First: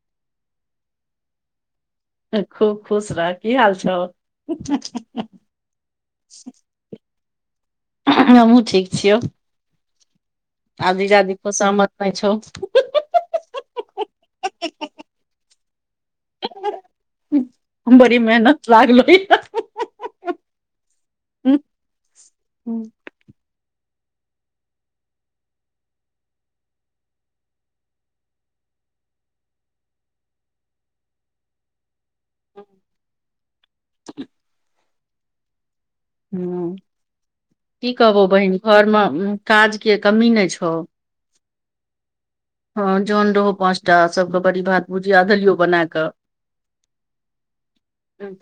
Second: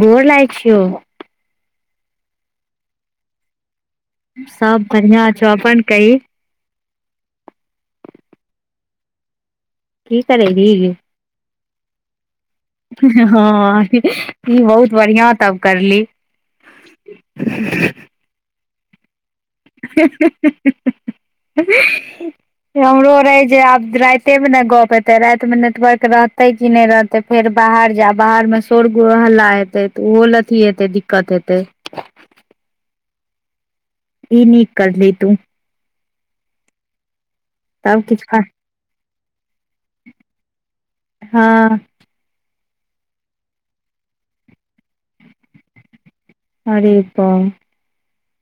गोर लागै छियौ खुब खुश रह की हाल छौ सब बढ़िआँ छौ अपन कही हमहहुँ ठीक छियौ की करेबी आदी दादी को सहमत नहि छौ हँ ई बहुत बढ़िआं टब करली बरी मेहनत लागल ह [inaudible] ह हमरो रहै जे आब रातिमे ने गप्प हतै रातिमे नेटवर्क रहतै की नहि रहतै फेर बाहर जा बाहरमे शोर गु हल्ला हेतै तऽ ओहो लए अथी हेतै दिक्कत हेतै [inaudible] [inaudible] ई नीक करली तू हूँ की तब किछ कहबौ खा बहिन घरमे काजके कमी नहि छौ हँ हँ जन रहो पाचटा सबके बड़ी भात भुजिया दलियो बना कऽ अरे बा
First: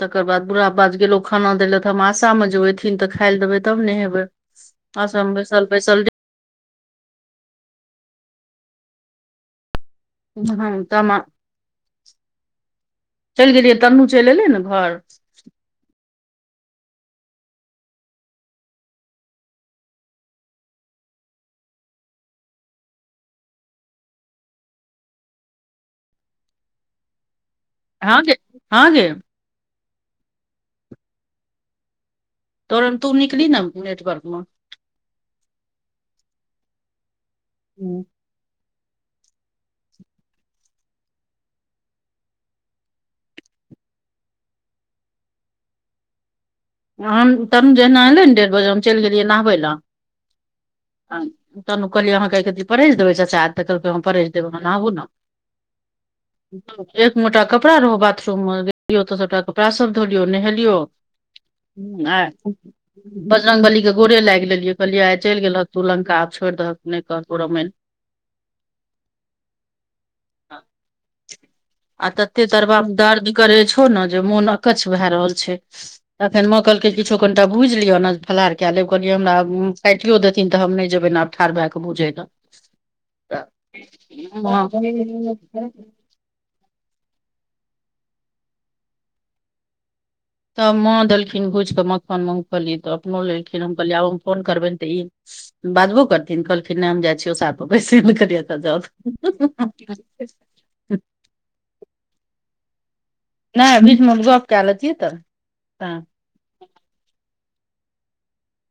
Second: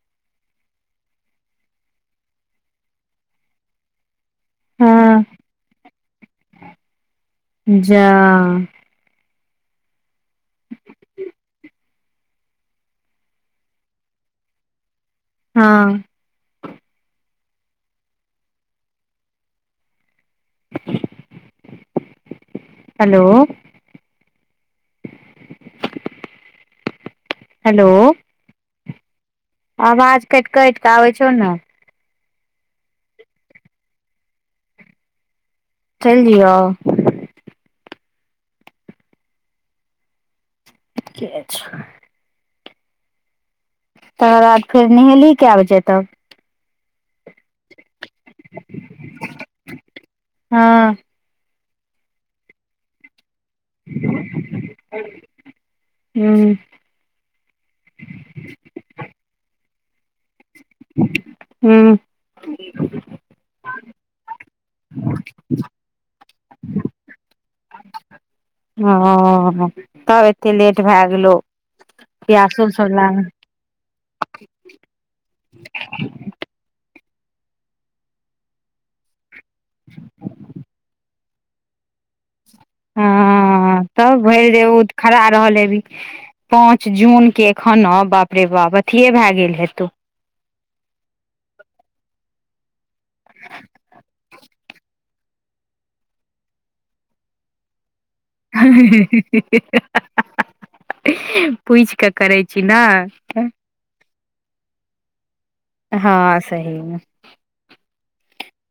तकर बाद बुढ़ा बाज के लो खाना देलत हास ाम मे जोथिन तऽ खाय ल देबै तब ने हेबे आसा हँ बैसल बैसल जा हँ त चलि गेलियै तन्नू चलि एलै ने घर हँ हेलो हेलो हाँ गे हाँ गे आवाज काटि काटि कऽ आबै छौ न तरन् तू निकली ना नेटवर्क मे चैल जियो हूँ ठ अच्छा [unintelligible] तकर बाद फेर नहेली कए बजे तब हम तहन न जहिना एयलै ने डेढ़ बजे हम चलि गेलियै नहबै लए हँ तहन कहलियैहाँके परेज देबै चच्चा तकरप हम परैसदेब नाबू न हूँ एक मोटा कपड़ा रहो बाथरूम मे गेलियौ तो सबटा कपड़ा सब धोलियौ नहेलियो हूँ ह आ बजरङग बली के गोरे लागि लेलियै कहलियै आइ चलि गेलऽ तू लंका आब छोड़ि दहक नहि कहत रमायण हं ह तब एते लेट भए गेलौ आ तते पियासो तरबा सब मे लागल दर्द करे छौ ने जे मोन अकछ भए रहल छै माँ कहलखिन, किछु कनिक भुजि लिअ ने, फलाहार कऽ लेब। कहलियै, हमरा काटियो देथिन तऽ हम नहि जेबै ने आब। ठारभकऽ भुजे ले हँ, तब भरि दिन ओ खड़ा रहल हेबि। पाँच जूनके खाना बाप रे बाप अथीए भए गेल हेतौ तब माँ देलखिन भुजि कऽ मखान कहली तऽ अपनो लेलखिन हम कहलियै आ। फोन करबै तऽ ई बाजबो करथिन, कहलखिन नाम जाय छियैस, बैसऽ कर। जल [unintelligible] पूछि कऽ करै छी ने। नहि, बीचमे गप्प कऽ लेथिन तऽ। तैं हँ, सही ने।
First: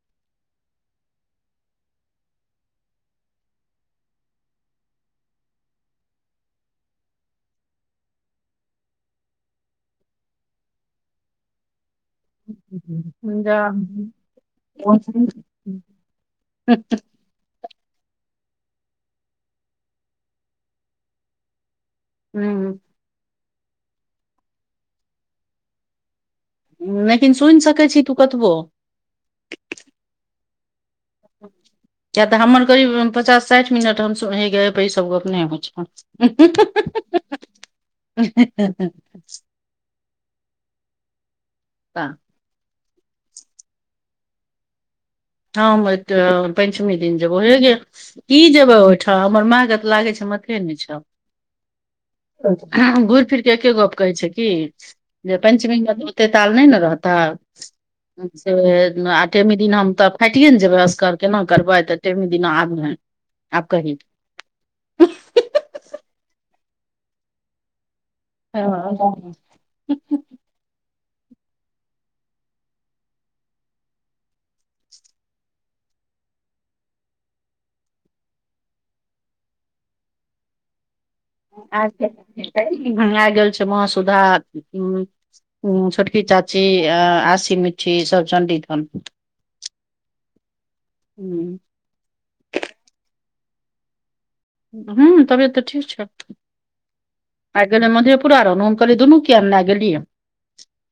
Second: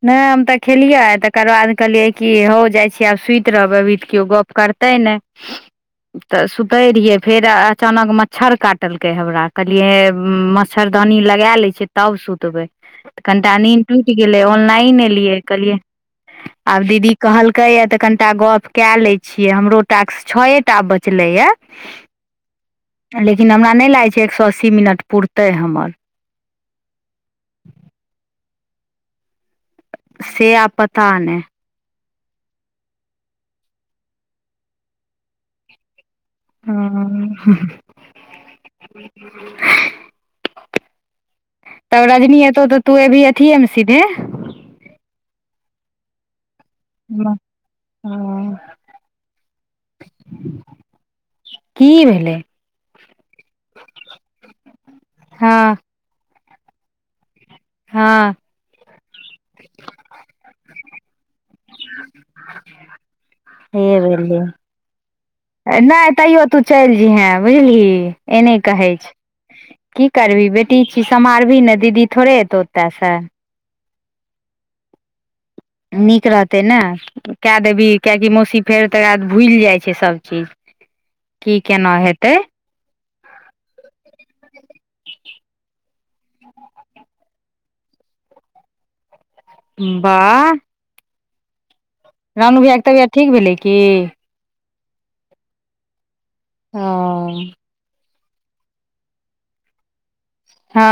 नहि हम तऽ खेलियै तकर बाद कहलियै की हौ जाइ छी। आब सुति रहबै अभी त गप्प करते ने। करतै ने। तऽ सुतए रहियै फेर अचानक मच्छर काटलकै हमरा कहलियै। मच्छरदानी लगा लेली, तऽ सुतबे कनि जा नींद हूँ टूटि गेलै। नै लिअ, कहलियै आब दीदी। की कहलकै, या तऽ कनिटा गप्प कऽ लै छियै। हमरहुँ टाइम छियै तऽ बचले या। हूँ। लेकिन हमरा नहि लागै छै। एक सए अस्सी मिनट पुरतै हमर। लेकिन सुनि सकैत छी तू कतबो। से आब पता नहि। किएक तऽ हमर करीब पचास साठि मिनट हम सुने ईसभ गप नहि होइ छ। हँ। तब छै रजनी एतौ तऽ तू एभी अथियएमे सीधे? हँ एते पञ्चमी दिन जबो हेग। की हँ जेबै ओहिठाम हमर माँ त लागै छै मथे ने छै की भेलै? घूरि फिर के एके गप कहै छै। की जे हँ पञ्चमी ते ताल नहि ने रहता हँ से ठेमी दिन हम तऽ। हाटिए ने जेबय असगर केना करबै तऽ ठेमि दिना आब हइ आब कही ले [unintelligible] ए नहि तैयो तू चलि जइहे बुझलही? ए नहि कहे छै। की करबी बेटी ठिक से समहल्बिने ने दीदी थोड़े हेतौ ओतयसँ नीक रहतै ने। कए देबी कियकि मौसी फेर तकर बाद भूलि जाई छै सभचीज। [inaudible] आ गेल छै। आ गेल छै मासुध उ छोटकी चाची आ आशी मिठ सभ चण्डिग्रह बाह। हूंँ। रानु भैयाके तबियत ठीक भेलै की? ह्म तबियतऽ ठीक छै। हँ। ल गेलै मधेपुरा रहा कहल दुनू क किया लए गेलिय हँ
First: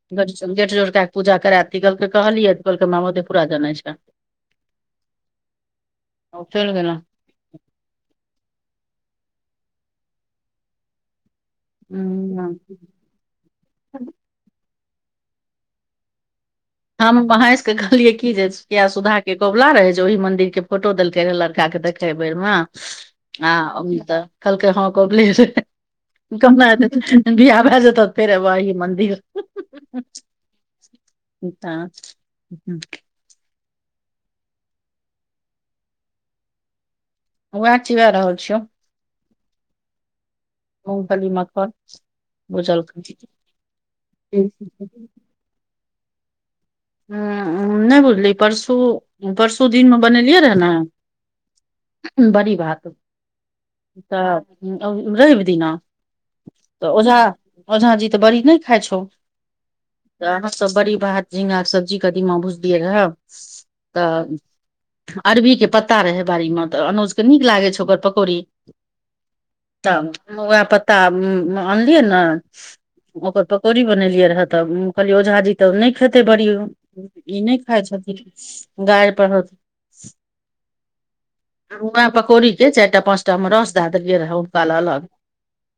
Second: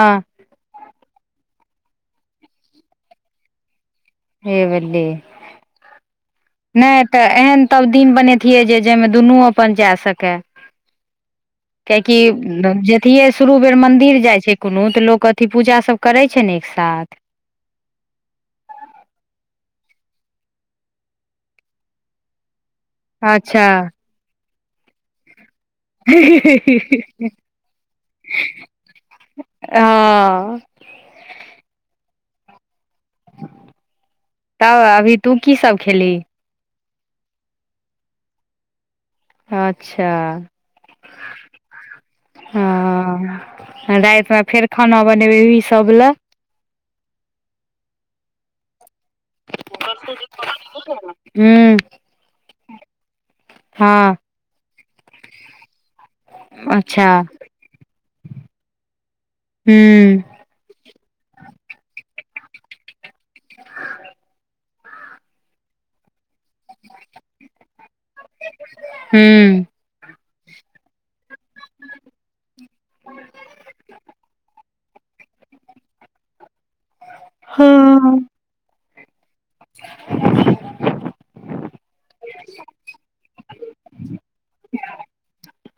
गेट जोड़क के पूजा कराती कहलक कहलियै तऽ कहलक माते पूरा जानै छै हे बली। ओ चलि गेलौं नहि तऽ एहन तब दिन बनतियै जे जाहिमे दुनू अपन जा सकय। कियाकि जधि शुरू बेर मन्दिर जाय छै कोनो तऽ लोक अथी पूजा सभ करे छै ने साथ हम वहाँ। कहलियै की जे सुधा के कबुला रहे जे ओहि मन्दिर के फोटो देलके रहे लड़का के देखे बेर में आ अच्छा अम त कलके हँ कोपली [unintelligible] कहना हतै बियाह भए जेतय फेरब एही मन्दिर हँ तऽ ह तब अभी तू की सब खेलही वह ची भए रहल छिय अच्छा मूगफली मखान हँ रातिमे फेर हूं खाना बनेबै सभ लए उ नहि बुझली परसू परसु दिन मे बनेलियै रहे हूँ ने बड़ी भात हँ तऽ रवि दिना तऽ अच्छा ओझा ओझा जी तऽ बड़ी नहि खाई छौ हूँ तऽ सब त बड़ी भात झिंगा सब्जी कदिमा भुजलियै रहऽ तऽ अरबी के पत्ता रहै बाड़ी मे तऽ अनुज के नीक लागै छै ओकर पक - - कौड़ी हूँ त उएह पत्ता आनलियै ने ओकर पकौड़ी बनेलियै रहे तऽ कहलियै ओझा जी तऽ नहि खेते बड़ी ई नहि खाइ हँ छथिन गाड़ि पर वएह पकौड़ी के चारि टा पाँचटा मे रस दए देलियै रहऽ हुनका ल अलग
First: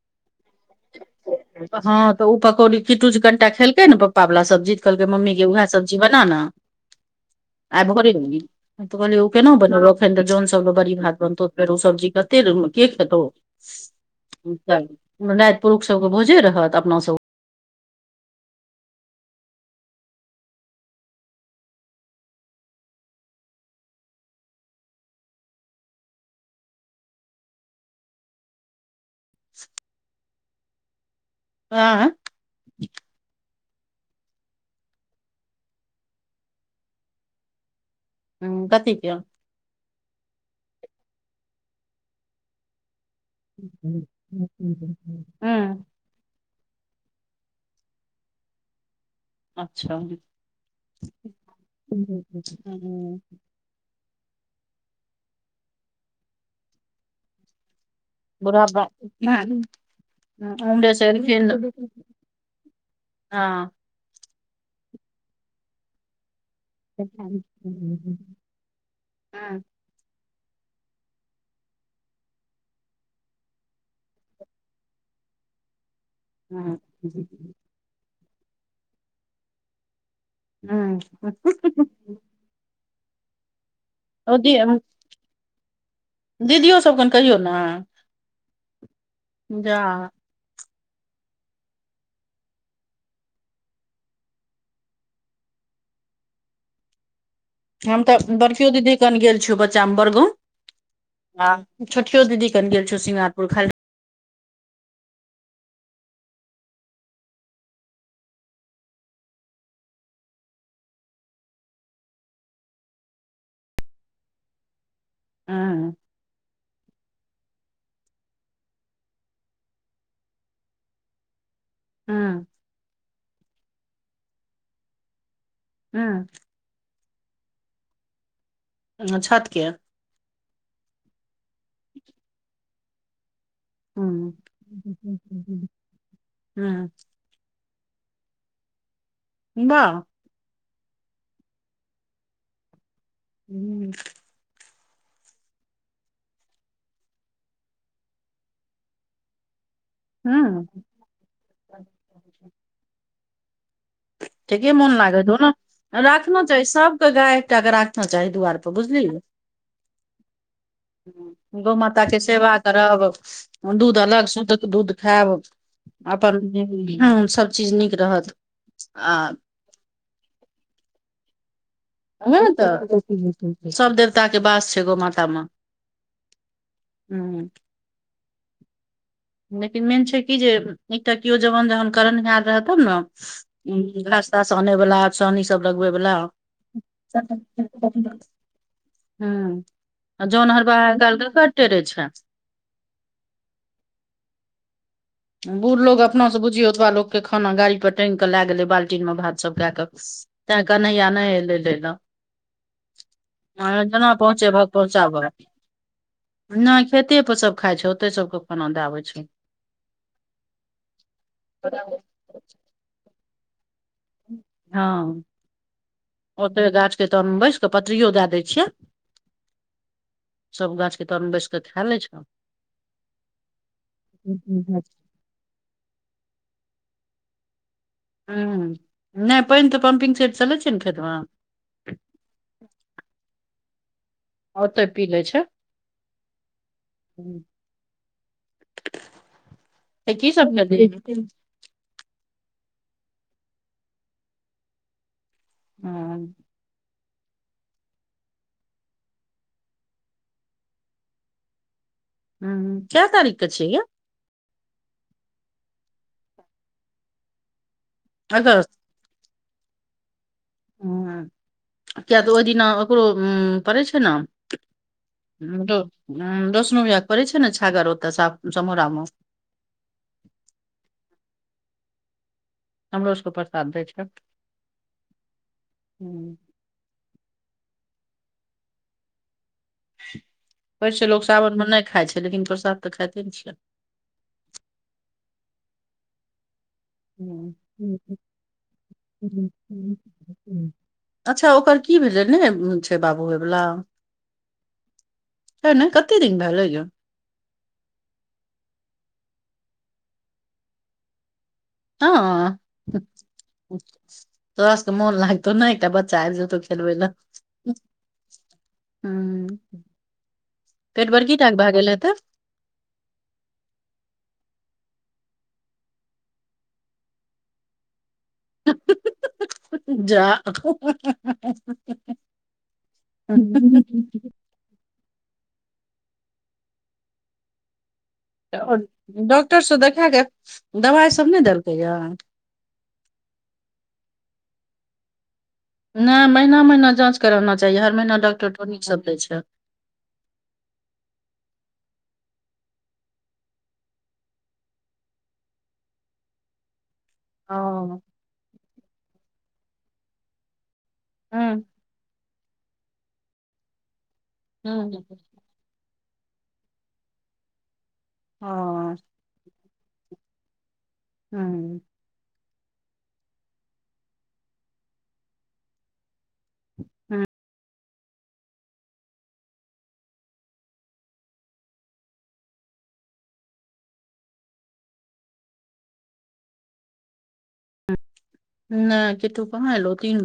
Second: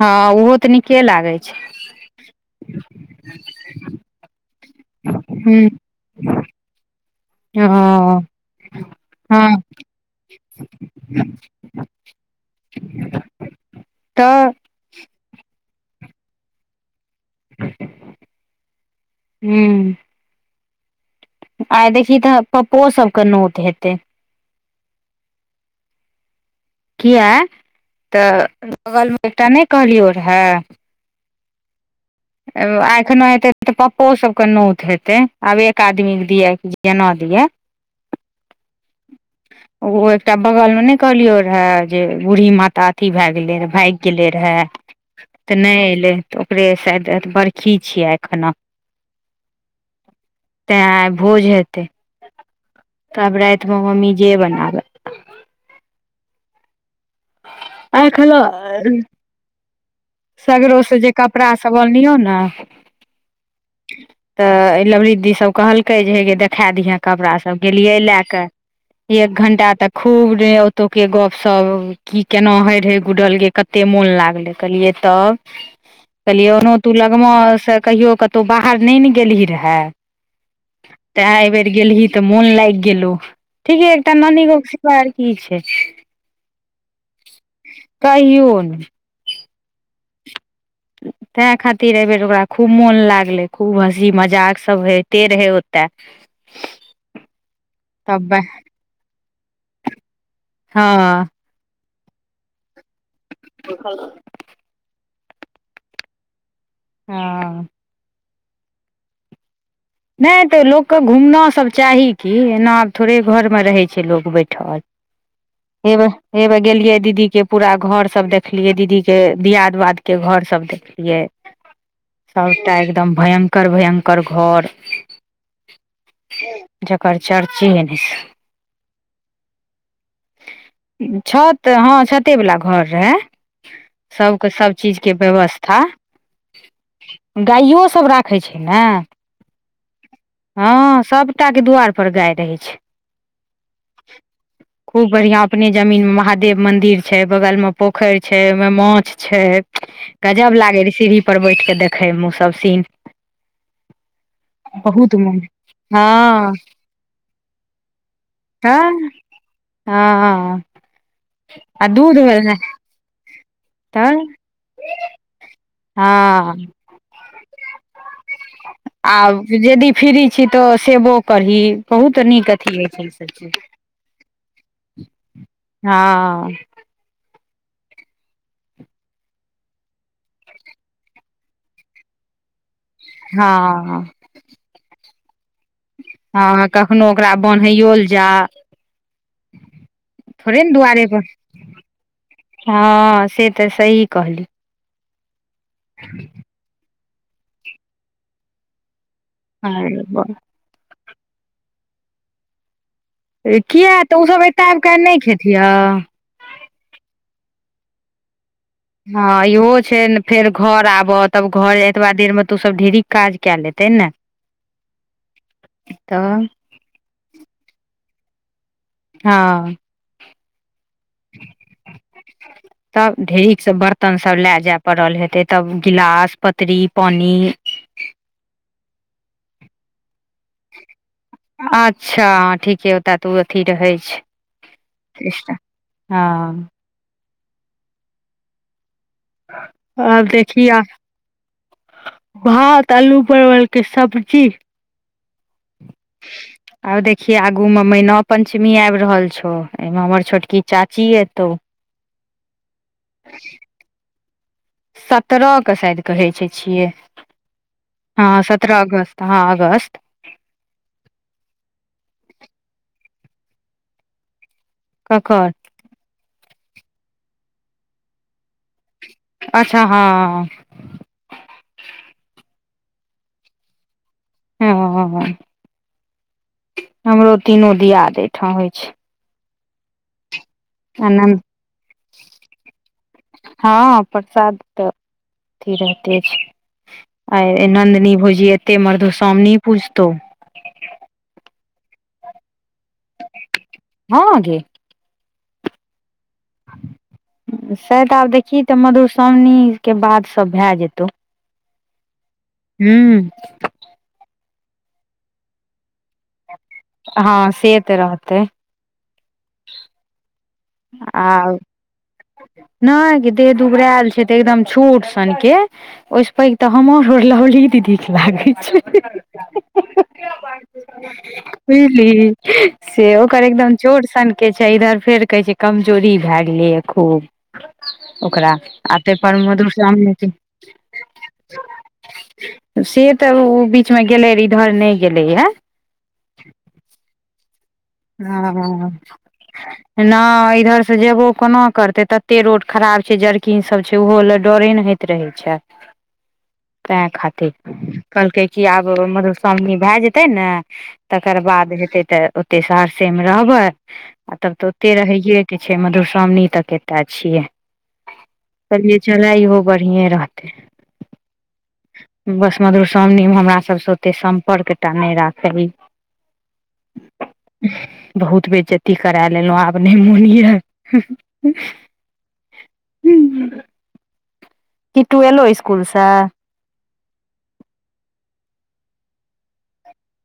हँ ओहो तऽ नीके लागैत छै हँ तऽ ओ पकौड़ी किटुज कनिटा खेलकै ने पप्पा वला सब्जी तऽ कहलकै मम्मी के हूँ उएह सब्जी बनाना आइ भरे हँ ल त कह ओ केना हँ बन ओनि त जन सो बड़ी भात बनतो फेरो ओ सब्जी कते के खेतौ तऽ ना पुरुष सब के भोजे रहत अपना सब हू आइ देखी तऽ पप्पो सब केँ नोत हेते कियै तऽ बगलमे एकटा नहि कहलियौ रहए आँ एखनो एतै तऽ पप्पो सबके नोत हेतै आब एक आदमीके दियएके केना दिअ ह कथी केँ ओ एकटा बगल में ने कहलियो रहे जे बूढ़ी माता अथी भय लेरे भाग गेले रहे तऽ नहि एले त ओकरे सा त बड़खी छियै अखना अच्छा तें आइ भोज हेतै ह्म आब तऽ राति मम्मी जे बनाबे आइ खेलो बुरा बर सगरो सँ जे कपड़ा सभ बनलियौ ने हँ तऽ ई लवरीदी सब कहलकै जे हे ग देख खा दिहे हूँ कपड़ासभ गेलियै लए कऽ एक घण्टा तक खूब ओतौके गपशप की केना होइ रहै गुड़ल ग कते मोन लागलै कहलियै तब कहलियै ओना हूँ तू लगमा से कहियो कतहु बाहर नहि ने गेलही रहे तऽ एहि बेर हूँ गेलही तऽ मोन लाग गेलो ठीके तऽ ओ नानी दी गो के शिवाय की छै दीदियो सब कन कहियौ ने कहियो ने जा तैँ खातिर एहिबेर ओकरा खूब मोन लागलै खूब हँसी मजाकसभ होइते रहै ओते [inaudible] हम तऽ तब बड़कियो दीदी कन गेल छिय बच्चामे बड़गो हँ आ छोठियो दीदी कनि गेल छौ सिङंगारपुर खाली ख हँ नहि तऽ लोकके घुमनासभ चाही की एना आब थोड़े घरमे रहै छै लोक बैठल हूँ एब एबे गेलियै दीदीके पूरा घर सब देखलियै दीदीके दिआद वादके घर सब देखलियै हूँ सबटा एकदम भयंकर भयंकर घर हँ जकर चर्ची ए ने छै न छत के छत हँ छते वला घर रहै हूँ सबके सबचीजके व्यवस्था हूँ गाइयो सब राखै छै ने बाह हँ सबटाके दुआरिपर गाय रहै छै हू खूब बढ़ियां अपने जमीन महादेव मंदिर छै बगल मे पोखेरि छै ओहिमे मोछ छै गजब लागे रहे सीढ़ी पर बैठके देखे मे सब सीन ठीके मोन लागत हो ने रातम हँ जाय सबके गाय एकटाे राखना चाही दुआरिप हँ बुझलिय हँ गौ आ माता दूध के भेल सेवा करब दूध तऽ अलग शुद्धके दूध खायब हँ अपन सभ चीज नीक रहत आ जदी फरी छी तऽ सेबो करी ने न तऽ सब देवता के बास छै गो मातामे हँ हू लेकिन मेन छै कि जे एकटा किओ जवान जहन करण याद रहत तब ने हँ उ नास तास आनै वाला सानी सब लगबे वालला हँ कखनो ओकरा बन्हैयो ल जा ह आ थोड़े जनहर ने बाहर दुआरे पर कालके कटे रहे छै हँ से तऽ सही कहली बुढ़ लोग अपना से बुझियौ ओतबा लोग के खाना गाड़ी पर टैंग के लय गेले बाल्टी मे भात सब कए क अरे तैं कन्नैया नहि ले लै ल किया मजैना तऽ ओसभ पहुँचे भग एतय आबि कऽ नहि पहुँचाबै खेथिह नहि खेतेप सभ खाइ छै ओते सभके खाना दएबै छै हँ इहो छै ने फेर घर आबह तब घर एतबा देर मे तो सब ढेरिक काज क लेते ने हँ तऽ ओतहि गाछके तहन बैसि कऽ पतरिओ दए दै छियै हँ सब गाछके तर मे बैस कऽ खा लै छै तब ढेरिक से बर्तन सब लए जाय हूं पड़ल हेतै तब गिलास पतरी पोनि हूँ नहि पानि तऽ पम्पिंग सेट स लैछि ने खेतमे अच्छा ठीके ओतय तऽ ओ अथी रहै छै आओ तऽ पी ले छै हँ ह त आब की समझ देखि दे आ भात आलू परवलके सब्जी हँ आब देखियै आगूमे मैना पञ्चमी आब रहल छौ एहिमे हमर छोटकी चाची एतौ ह कै तारिख के छै यै सत्ररह के शाद कहै छै छियै हँ सत्रह अगस्त त हँ अगस्त किया तऽ ओहि दिना ओकरो उ पड़ै छै न ककर ह दसनो भैया पड़ै छै ने छागर ओते साफ समोरा मे अच्छा हँ हमरोसकोपसखंथ दै छ हॅ हमरो तीनो दियाद एहिठाम होय छै पै छै लोक आनन्द सावनमे नहि खाय छै लेकिन प्रसाद तऽ खाइते न छै हँ प्रसाद तऽ अथी रहते छै आ नन्दनी बुझही एते मधुश्रामनी हूं पूजतौ अच्छा ओकर की भेलै ने छै बाबू हैवला हँ गे ह नहि कतेक दिन भए गेलै जे शायद आब देखही तऽ मधुश्रावणीके बाद सब भए जेतौ ह हू तोहरा सबक मोन लागतौ नहि एकटा ब हँ से तऽ रहतै ह पेट आ बरकी टाके भए गेल हेतै नहि गे देह दुबरायल छै तऽ एकदम छोट सनके ओहिस पैघ तऽ हमर लबली दीदीक लागैत छै जा बुझली से ओकर एकदम छोट सन के छै इधर फेर कहै छै कमजोरी भए गेलैए खूब ओकरा और आ ताहिपर डॉक्टर से देखा के मधुश्रावणीके दवाइ सब नै देलकै या से तऽ ओ बीचमे गेलै इधर नहि गेलैए नहि महीना महीना जाँच कराना चाही हर महीना डॉक्टर थोड़ी सब लै छै न इधर से जेबो कोना करतै तत्ते रोड खराब छै जर्किंग सब छै ओहो ले डरे न हेतै रहै छै तंए खातिर ओ हूँ कहलकै कि आब मधुश्रामनी भए जेतै न तकर हूँ बाद हेतै तऽ ओते सहरसे मे रहबै आ तब तऽ ओते रहिये कि छै मधुश्रामणी तक एते छियै ओ कहलियै चला इहो बढ़िए रहतै हू बस मधुश्रामणीमे हमरा सबसँ ओतेक सम्पर्कटा नहि राखै हँ बहुत बेज्जती करा लेलौ आब नहि मोन यऽ किट्टू एलो स्कुल स नहि किटु कहां अयलौ तिन ब